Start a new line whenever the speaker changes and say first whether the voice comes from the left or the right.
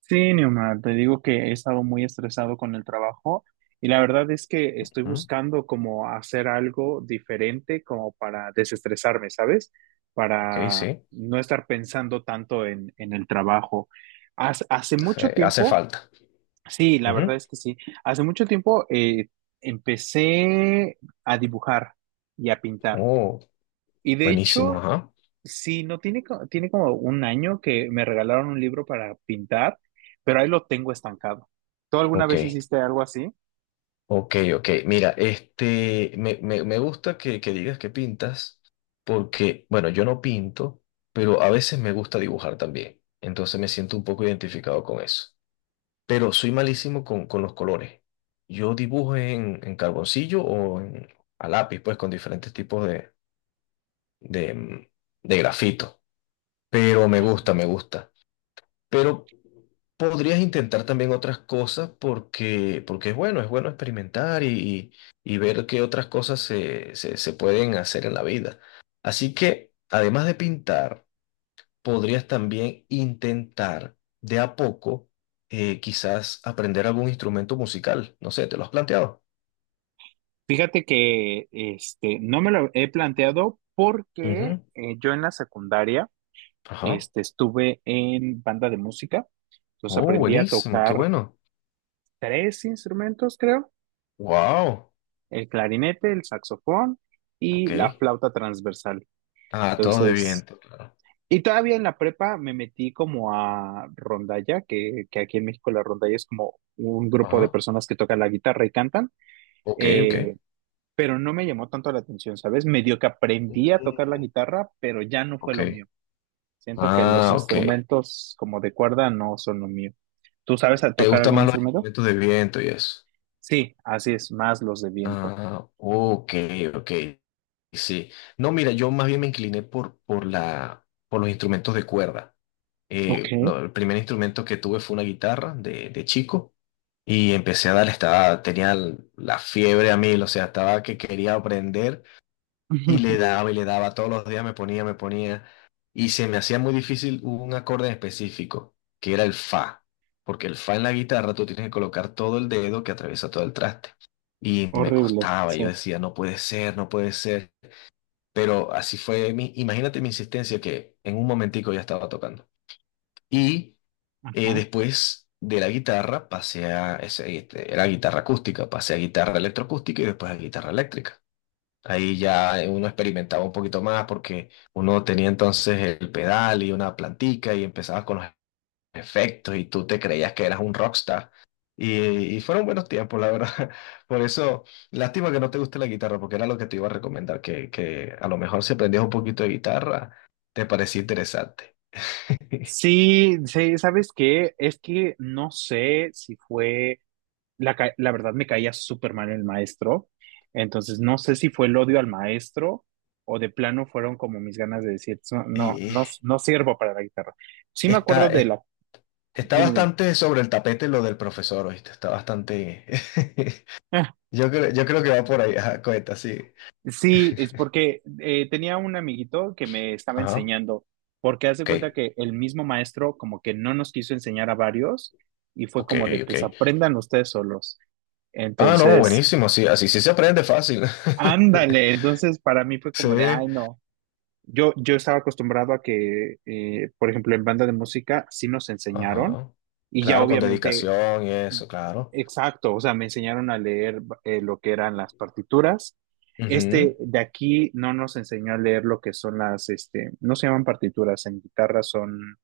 right: Sí, Neomar, te digo que he estado muy estresado con el trabajo, y la verdad es que estoy
left: Mm,
right: buscando como hacer algo diferente, como para desestresarme, ¿sabes?
left: ok,
right: Para
left: sí.
right: no estar pensando tanto en el trabajo. Hace mucho
left: Hace
right: tiempo,
left: falta.
right: sí, la verdad
left: Ujú.
right: es que sí, hace mucho tiempo, empecé a dibujar y a pintar.
left: Oh,
right: Y de
left: buenísimo,
right: hecho,
left: ajá.
right: sí, no tiene, tiene como un año que me regalaron un libro para pintar, pero ahí lo tengo estancado. ¿Tú alguna
left: Ok,
right: vez hiciste algo así?
left: ok. Mira, me gusta que digas que pintas, porque, bueno, yo no pinto, pero a veces me gusta dibujar también. Entonces me siento un poco identificado con eso. Pero soy malísimo con los colores. Yo dibujo en carboncillo o a lápiz, pues, con diferentes tipos de, mm, de grafito. Pero me gusta, me gusta. Pero podrías intentar también otras cosas porque es bueno experimentar y ver qué otras cosas se pueden hacer en la vida. Así que, además de pintar, podrías también intentar de a poco, quizás aprender algún instrumento musical. No sé, ¿te lo has planteado?
right: Fíjate que no me lo he planteado porque
left: Ujú,
right: yo en la secundaria
left: ajá.
right: estuve en banda de música, entonces
left: Oh,
right: aprendí a
left: buenísimo, qué
right: tocar
left: bueno.
right: tres instrumentos, creo:
left: Wow.
right: el clarinete, el saxofón y
left: Ok.
right: la flauta transversal.
left: Ah, todos de
right: Entonces,
left: viento, claro.
right: y todavía en la prepa me metí como a rondalla, que aquí en México la rondalla es como un grupo de
left: Ajá.
right: personas que tocan la guitarra y cantan,
left: Ok, ok.
right: eh, pero no me llamó tanto la atención, ¿sabes? Medio que aprendí a tocar la
left: Mm,
right: guitarra, pero ya no fue
left: ok.
right: lo mío. Siento que los
left: Ah, ok.
right: instrumentos como de cuerda no son lo mío. ¿Tú sabes a
left: ¿Te
right: tocar
left: gustan
right: algún
left: más los
right: instrumento?
left: instrumentos de viento y eso?
right: Sí, así es, más los de viento.
left: Ah, ok, ok. Sí. No, mira, yo más bien me incliné por los instrumentos de cuerda.
right: Ok.
left: El primer instrumento que tuve fue una guitarra de chico y empecé a darle, estaba, tenía la fiebre a mí, o sea, estaba que quería aprender. Y le daba todos los días, me ponía, me ponía. Y se me hacía muy difícil un acorde en específico, que era el fa. Porque el fa en la guitarra tú tienes que colocar todo el dedo que atraviesa todo el traste. Y me
right: Horrible,
left: costaba, y
right: sí.
left: yo decía, no puede ser, no puede ser. Pero así fue mi, imagínate mi insistencia que en un momentico ya estaba tocando. Y
right: Ajá.
left: después de la guitarra pasé a, era guitarra acústica, pasé a guitarra electroacústica y después a guitarra eléctrica. Ahí ya uno experimentaba un poquito más porque uno tenía entonces el pedal y una plantica y empezabas con los efectos y tú te creías que eras un rockstar. Y fueron buenos tiempos, la verdad. Por eso, lástima que no te guste la guitarra porque era lo que te iba a recomendar, que a lo mejor si aprendías un poquito de guitarra, te parecía interesante.
right: Sí, sí, ¿sabes qué? Es que no sé si fue la verdad me caía súper mal el maestro, entonces no sé si fue el odio al maestro o de plano fueron como mis ganas de decir, No,
left: Y
right: no, no sirvo para la guitarra". Sí me acuerdo
left: está,
right: de
left: es-
right: la,
left: está
right: dime, dime.
left: bastante sobre el tapete lo del profesor, ¿oíste? Está bastante...
right: Ah,
left: Yo creo que va por ahí, ajá, cuenta, sí.
right: sí, es porque tenía un amiguito que me estaba
left: Ajá.
right: enseñando, porque hace cuenta
left: Ok,
right: que el mismo maestro como que no nos quiso enseñar a varios, y fue
left: ok,
right: como de,
left: ok.
right: pues aprendan ustedes solos.
left: Ah, no,
right: Entonces,
left: buenísimo, así, así sí se aprende fácil.
right: ándale, entonces para mí fue
left: Sí,
right: como de, ay, no. Yo estaba acostumbrado a que, por ejemplo, en banda de música sí nos enseñaron,
left: ajá.
right: y ya
left: Claro, con
right: obviamente,
left: dedicación y eso, claro.
right: exacto, o sea, me enseñaron a leer, lo que eran las partituras.
left: Ujú.
right: Este de aquí no nos enseñó a leer lo que son las, no se llaman partituras, en guitarra son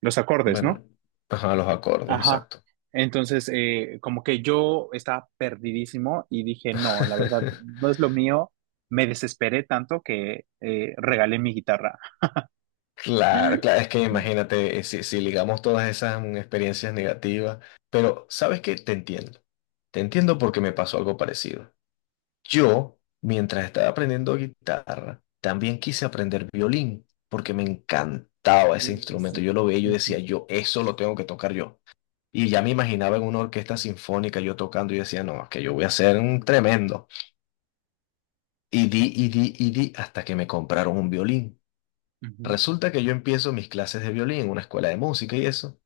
right: los acordes,
left: Bueno,
right: ¿no?
left: ajá, los acordes,
right: Ajá.
left: exacto.
right: Entonces, como que yo estaba perdidísimo y dije, no, la verdad, no es lo mío. Me desesperé tanto que regalé mi guitarra.
left: Claro, claro, es que imagínate, si ligamos todas esas experiencias negativas, pero ¿sabes qué? Te entiendo. Te entiendo porque me pasó algo parecido. Yo, mientras estaba aprendiendo guitarra, también quise aprender violín, porque me encantaba ese
right: Uy,
left: instrumento.
right: sí.
left: Yo lo veía y yo
right: Ujú,
left: decía, yo eso lo tengo que tocar yo. Y ya me imaginaba en una orquesta sinfónica yo tocando y decía, no, es que yo voy a ser un tremendo. Y di, y di, y di, hasta que me compraron un violín.
right: ujú.
left: Resulta que yo empiezo mis clases de violín en una escuela de música y eso.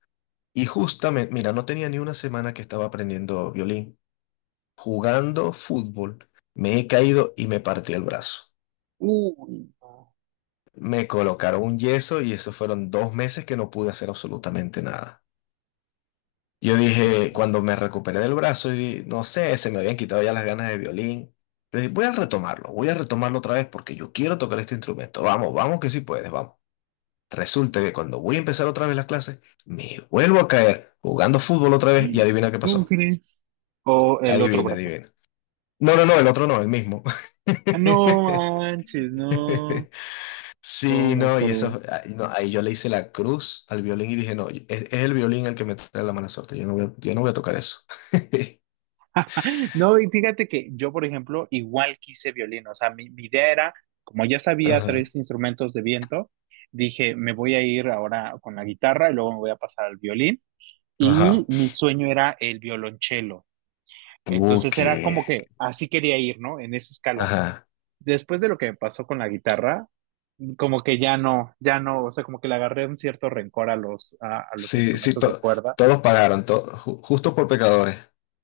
left: Y justamente, mira, no tenía ni una semana que estaba aprendiendo violín. Jugando fútbol, me he caído y me partí el brazo.
right: Uy, no.
left: Me colocaron un yeso y eso fueron dos meses que no pude hacer absolutamente nada. Yo dije, cuando me
right: Mm.
left: recuperé del brazo, no sé, se me habían quitado ya las ganas de violín. Pero dije, voy a retomarlo otra vez porque yo quiero tocar este instrumento. Vamos, vamos que sí puedes, vamos. Resulta que cuando voy a empezar otra vez las clases, me vuelvo a caer jugando fútbol otra vez y adivina qué
right: ¿Cómo
left: pasó.
right: crees? O el otro
left: Adivina,
right: brazo.
left: adivina. No, no, no, el otro no, el mismo.
right: No manches, no.
left: Sí,
right: ¿Cómo
left: no, y
right: crees?
left: eso, ah, no, ahí yo le hice la cruz al violín y dije, no, es el violín el que me trae la mala suerte, yo no voy a tocar eso.
right: No, y fíjate que yo, por ejemplo, igual quise violín. O sea, mi idea era, como ya sabía
left: Ajá,
right: tres instrumentos de viento, dije, me voy a ir ahora con la guitarra y luego me voy a pasar al violín. Y
left: ajá.
right: mi sueño era el violonchelo. Entonces era
left: Qué.
right: como que así quería ir, ¿no? En esa escala.
left: Ajá.
right: Después de lo que me pasó con la guitarra, como que ya no, ya no, o sea, como que le agarré un cierto rencor a los
left: Sí, sí,
right: instrumentos de cuerda.
left: todos pagaron, justo por pecadores.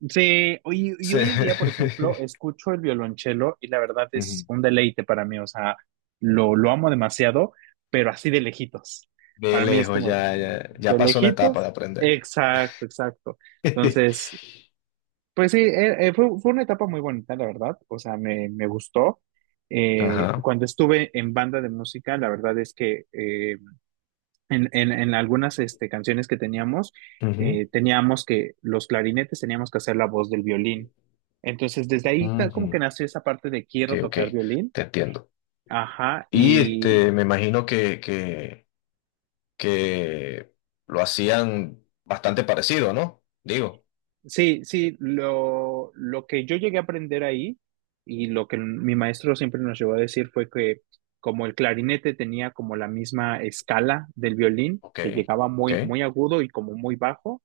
right: Sí, y
left: Sí.
right: hoy en día, por ejemplo, escucho el violonchelo y la verdad es
left: Ujú.
right: un deleite para mí, o sea, lo amo demasiado, pero así de lejitos.
left: De
right: Para mí es
left: lejos,
right: como
left: ya
right: de
left: pasó la etapa
right: lejitos,
left: de aprender.
right: exacto, exacto. Entonces, pues sí, fue una etapa muy bonita, la verdad. O sea, me gustó.
left: Ajá.
right: Cuando estuve en banda de música, la verdad es que en algunas canciones que teníamos,
left: Ujú,
right: teníamos que los clarinetes teníamos que hacer la voz del violín. Entonces, desde ahí como que
left: ujú.
right: nació esa parte de
left: Ok,
right: quiero
left: ok,
right: tocar violín.
left: te entiendo.
right: Ajá,
left: Y me imagino que lo hacían bastante parecido, ¿no? Digo,
right: sí, sí, lo que yo llegué a aprender ahí, y lo que mi maestro siempre nos llevó a decir fue que como el clarinete tenía como la misma escala del violín,
left: ok,
right: que llegaba
left: ok.
right: muy, muy agudo y como muy bajo,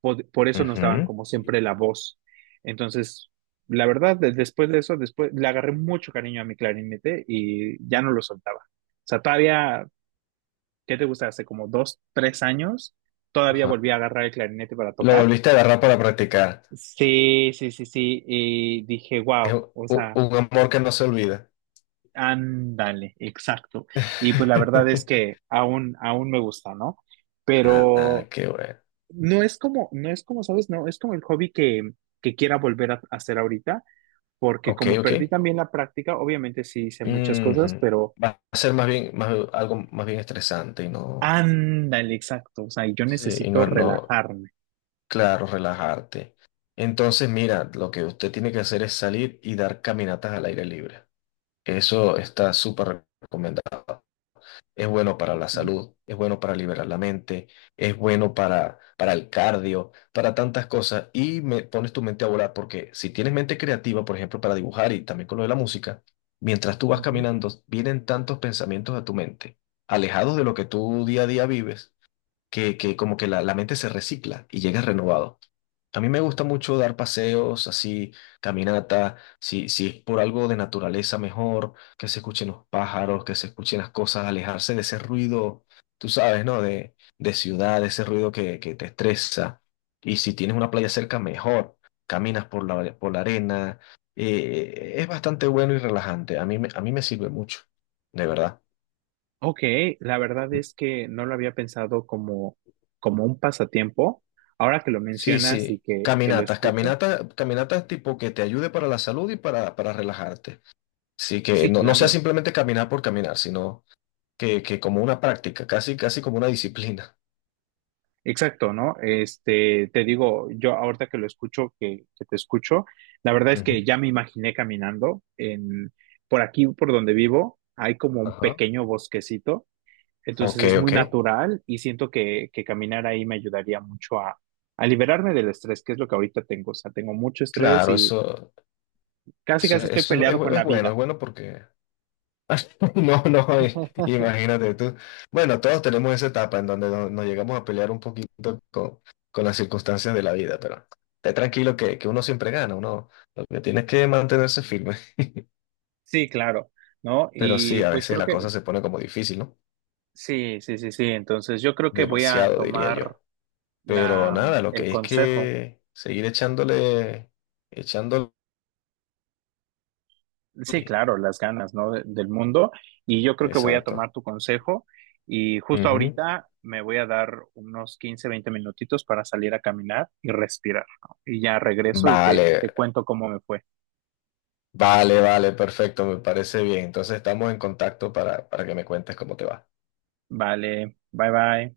right: por eso nos daban
left: Ujú,
right: como siempre la voz. Entonces, la verdad, después de eso, después le agarré mucho cariño a mi clarinete y ya no lo soltaba. O sea, todavía, ¿qué te gusta? Hace como 2, 3 años, todavía
left: ajá.
right: volví a agarrar el clarinete para
left: Lo
right: tocar.
left: volviste a agarrar para practicar.
right: Sí, sí, sí, sí. Y dije,
left: Es
right: wow, o sea,
left: un amor que no se olvida.
right: ándale, exacto. Y pues la verdad es que aún me gusta, ¿no?
left: Ah,
right: Pero
left: qué bueno.
right: no es como, no es como, ¿sabes? No, es como el hobby que quiera volver a hacer ahorita, porque
left: Ok,
right: como perdí
left: ok.
right: también la práctica, obviamente sí hice muchas cosas,
left: Ujú.
right: pero
left: Va a ser más bien, más, algo más bien estresante y
right: ándale, exacto. O sea, yo
left: sí,
right: necesito
left: no,
right: relajarme.
left: claro, relajarte. Entonces, mira, lo que usted tiene que hacer es salir y dar caminatas al aire libre. Eso está súper recomendado. Es bueno para la
right: ¿Sí?
left: salud, es bueno para liberar la mente, es bueno para el cardio, para tantas cosas y me pones tu mente a volar porque si tienes mente creativa, por ejemplo, para dibujar y también con lo de la música, mientras tú vas
right: Ujú.
left: caminando, vienen tantos pensamientos a tu mente, alejados de lo que tú día a día vives, que como que la mente se recicla y llegas renovado. A mí me gusta mucho dar paseos, así, caminata, si es por algo de naturaleza mejor, que se escuchen los pájaros, que se escuchen las cosas, alejarse de ese ruido, tú sabes, ¿no? De ciudad, de ese ruido que te estresa. Y si tienes una playa cerca, mejor. Caminas por la arena. Es bastante bueno y relajante. A mí me sirve mucho, de verdad.
right: Ok, la verdad es que no lo había pensado como, como un pasatiempo. Ahora que lo
left: Sí,
right: mencionas y
left: sí.
right: que lo
left: Caminatas,
right: escucho,
left: caminatas, caminatas tipo que te ayude para la salud y para relajarte. Sí, que
right: sí,
left: no, no sea
right: claro,
left: simplemente caminar por caminar, sino que como una práctica, casi, casi como una disciplina.
right: exacto, ¿no? Te digo, yo ahorita que lo escucho, que te escucho, la verdad es
left: Ujú.
right: que ya me imaginé caminando, por aquí, por donde vivo, hay como un
left: Ajá.
right: pequeño bosquecito, entonces
left: Ok,
right: es muy
left: ok.
right: natural y siento que caminar ahí me ayudaría mucho a liberarme del estrés, que es lo que ahorita tengo. O sea, tengo mucho estrés.
left: Claro,
right: Casi, casi estoy
left: eso es,
right: peleado con la
left: es
right: vida.
left: bueno porque... No, no, imagínate tú. Bueno, todos tenemos esa etapa en donde nos, llegamos a pelear un poquito con las circunstancias de la vida, pero esté tranquilo que uno siempre gana, uno lo que tiene es que mantenerse firme.
right: Sí, claro, ¿no?
left: Pero sí,
right: Y
left: a
right: pues
left: veces
right: creo
left: la
right: que
left: cosa se pone como difícil, ¿no?
right: sí, sí, sí, sí. Entonces yo creo que voy a
left: Demasiado, diría
right: tomar
left: yo. Pero
right: la,
left: nada, lo que
right: el
left: hay es
right: consejo.
left: que seguir echándole, echándole.
right: Sí, claro, las ganas, ¿no? Del mundo. Y yo creo que voy a
left: Exacto.
right: tomar tu consejo. Y justo
left: Ujú.
right: ahorita me voy a dar unos 15 20 minutitos para salir a caminar y respirar, ¿no? Y ya regreso y te
left: Vale,
right: cuento cómo me fue.
left: vale, vale, perfecto, me parece bien. Entonces estamos en contacto para que me cuentes cómo te va.
right: Vale, bye bye.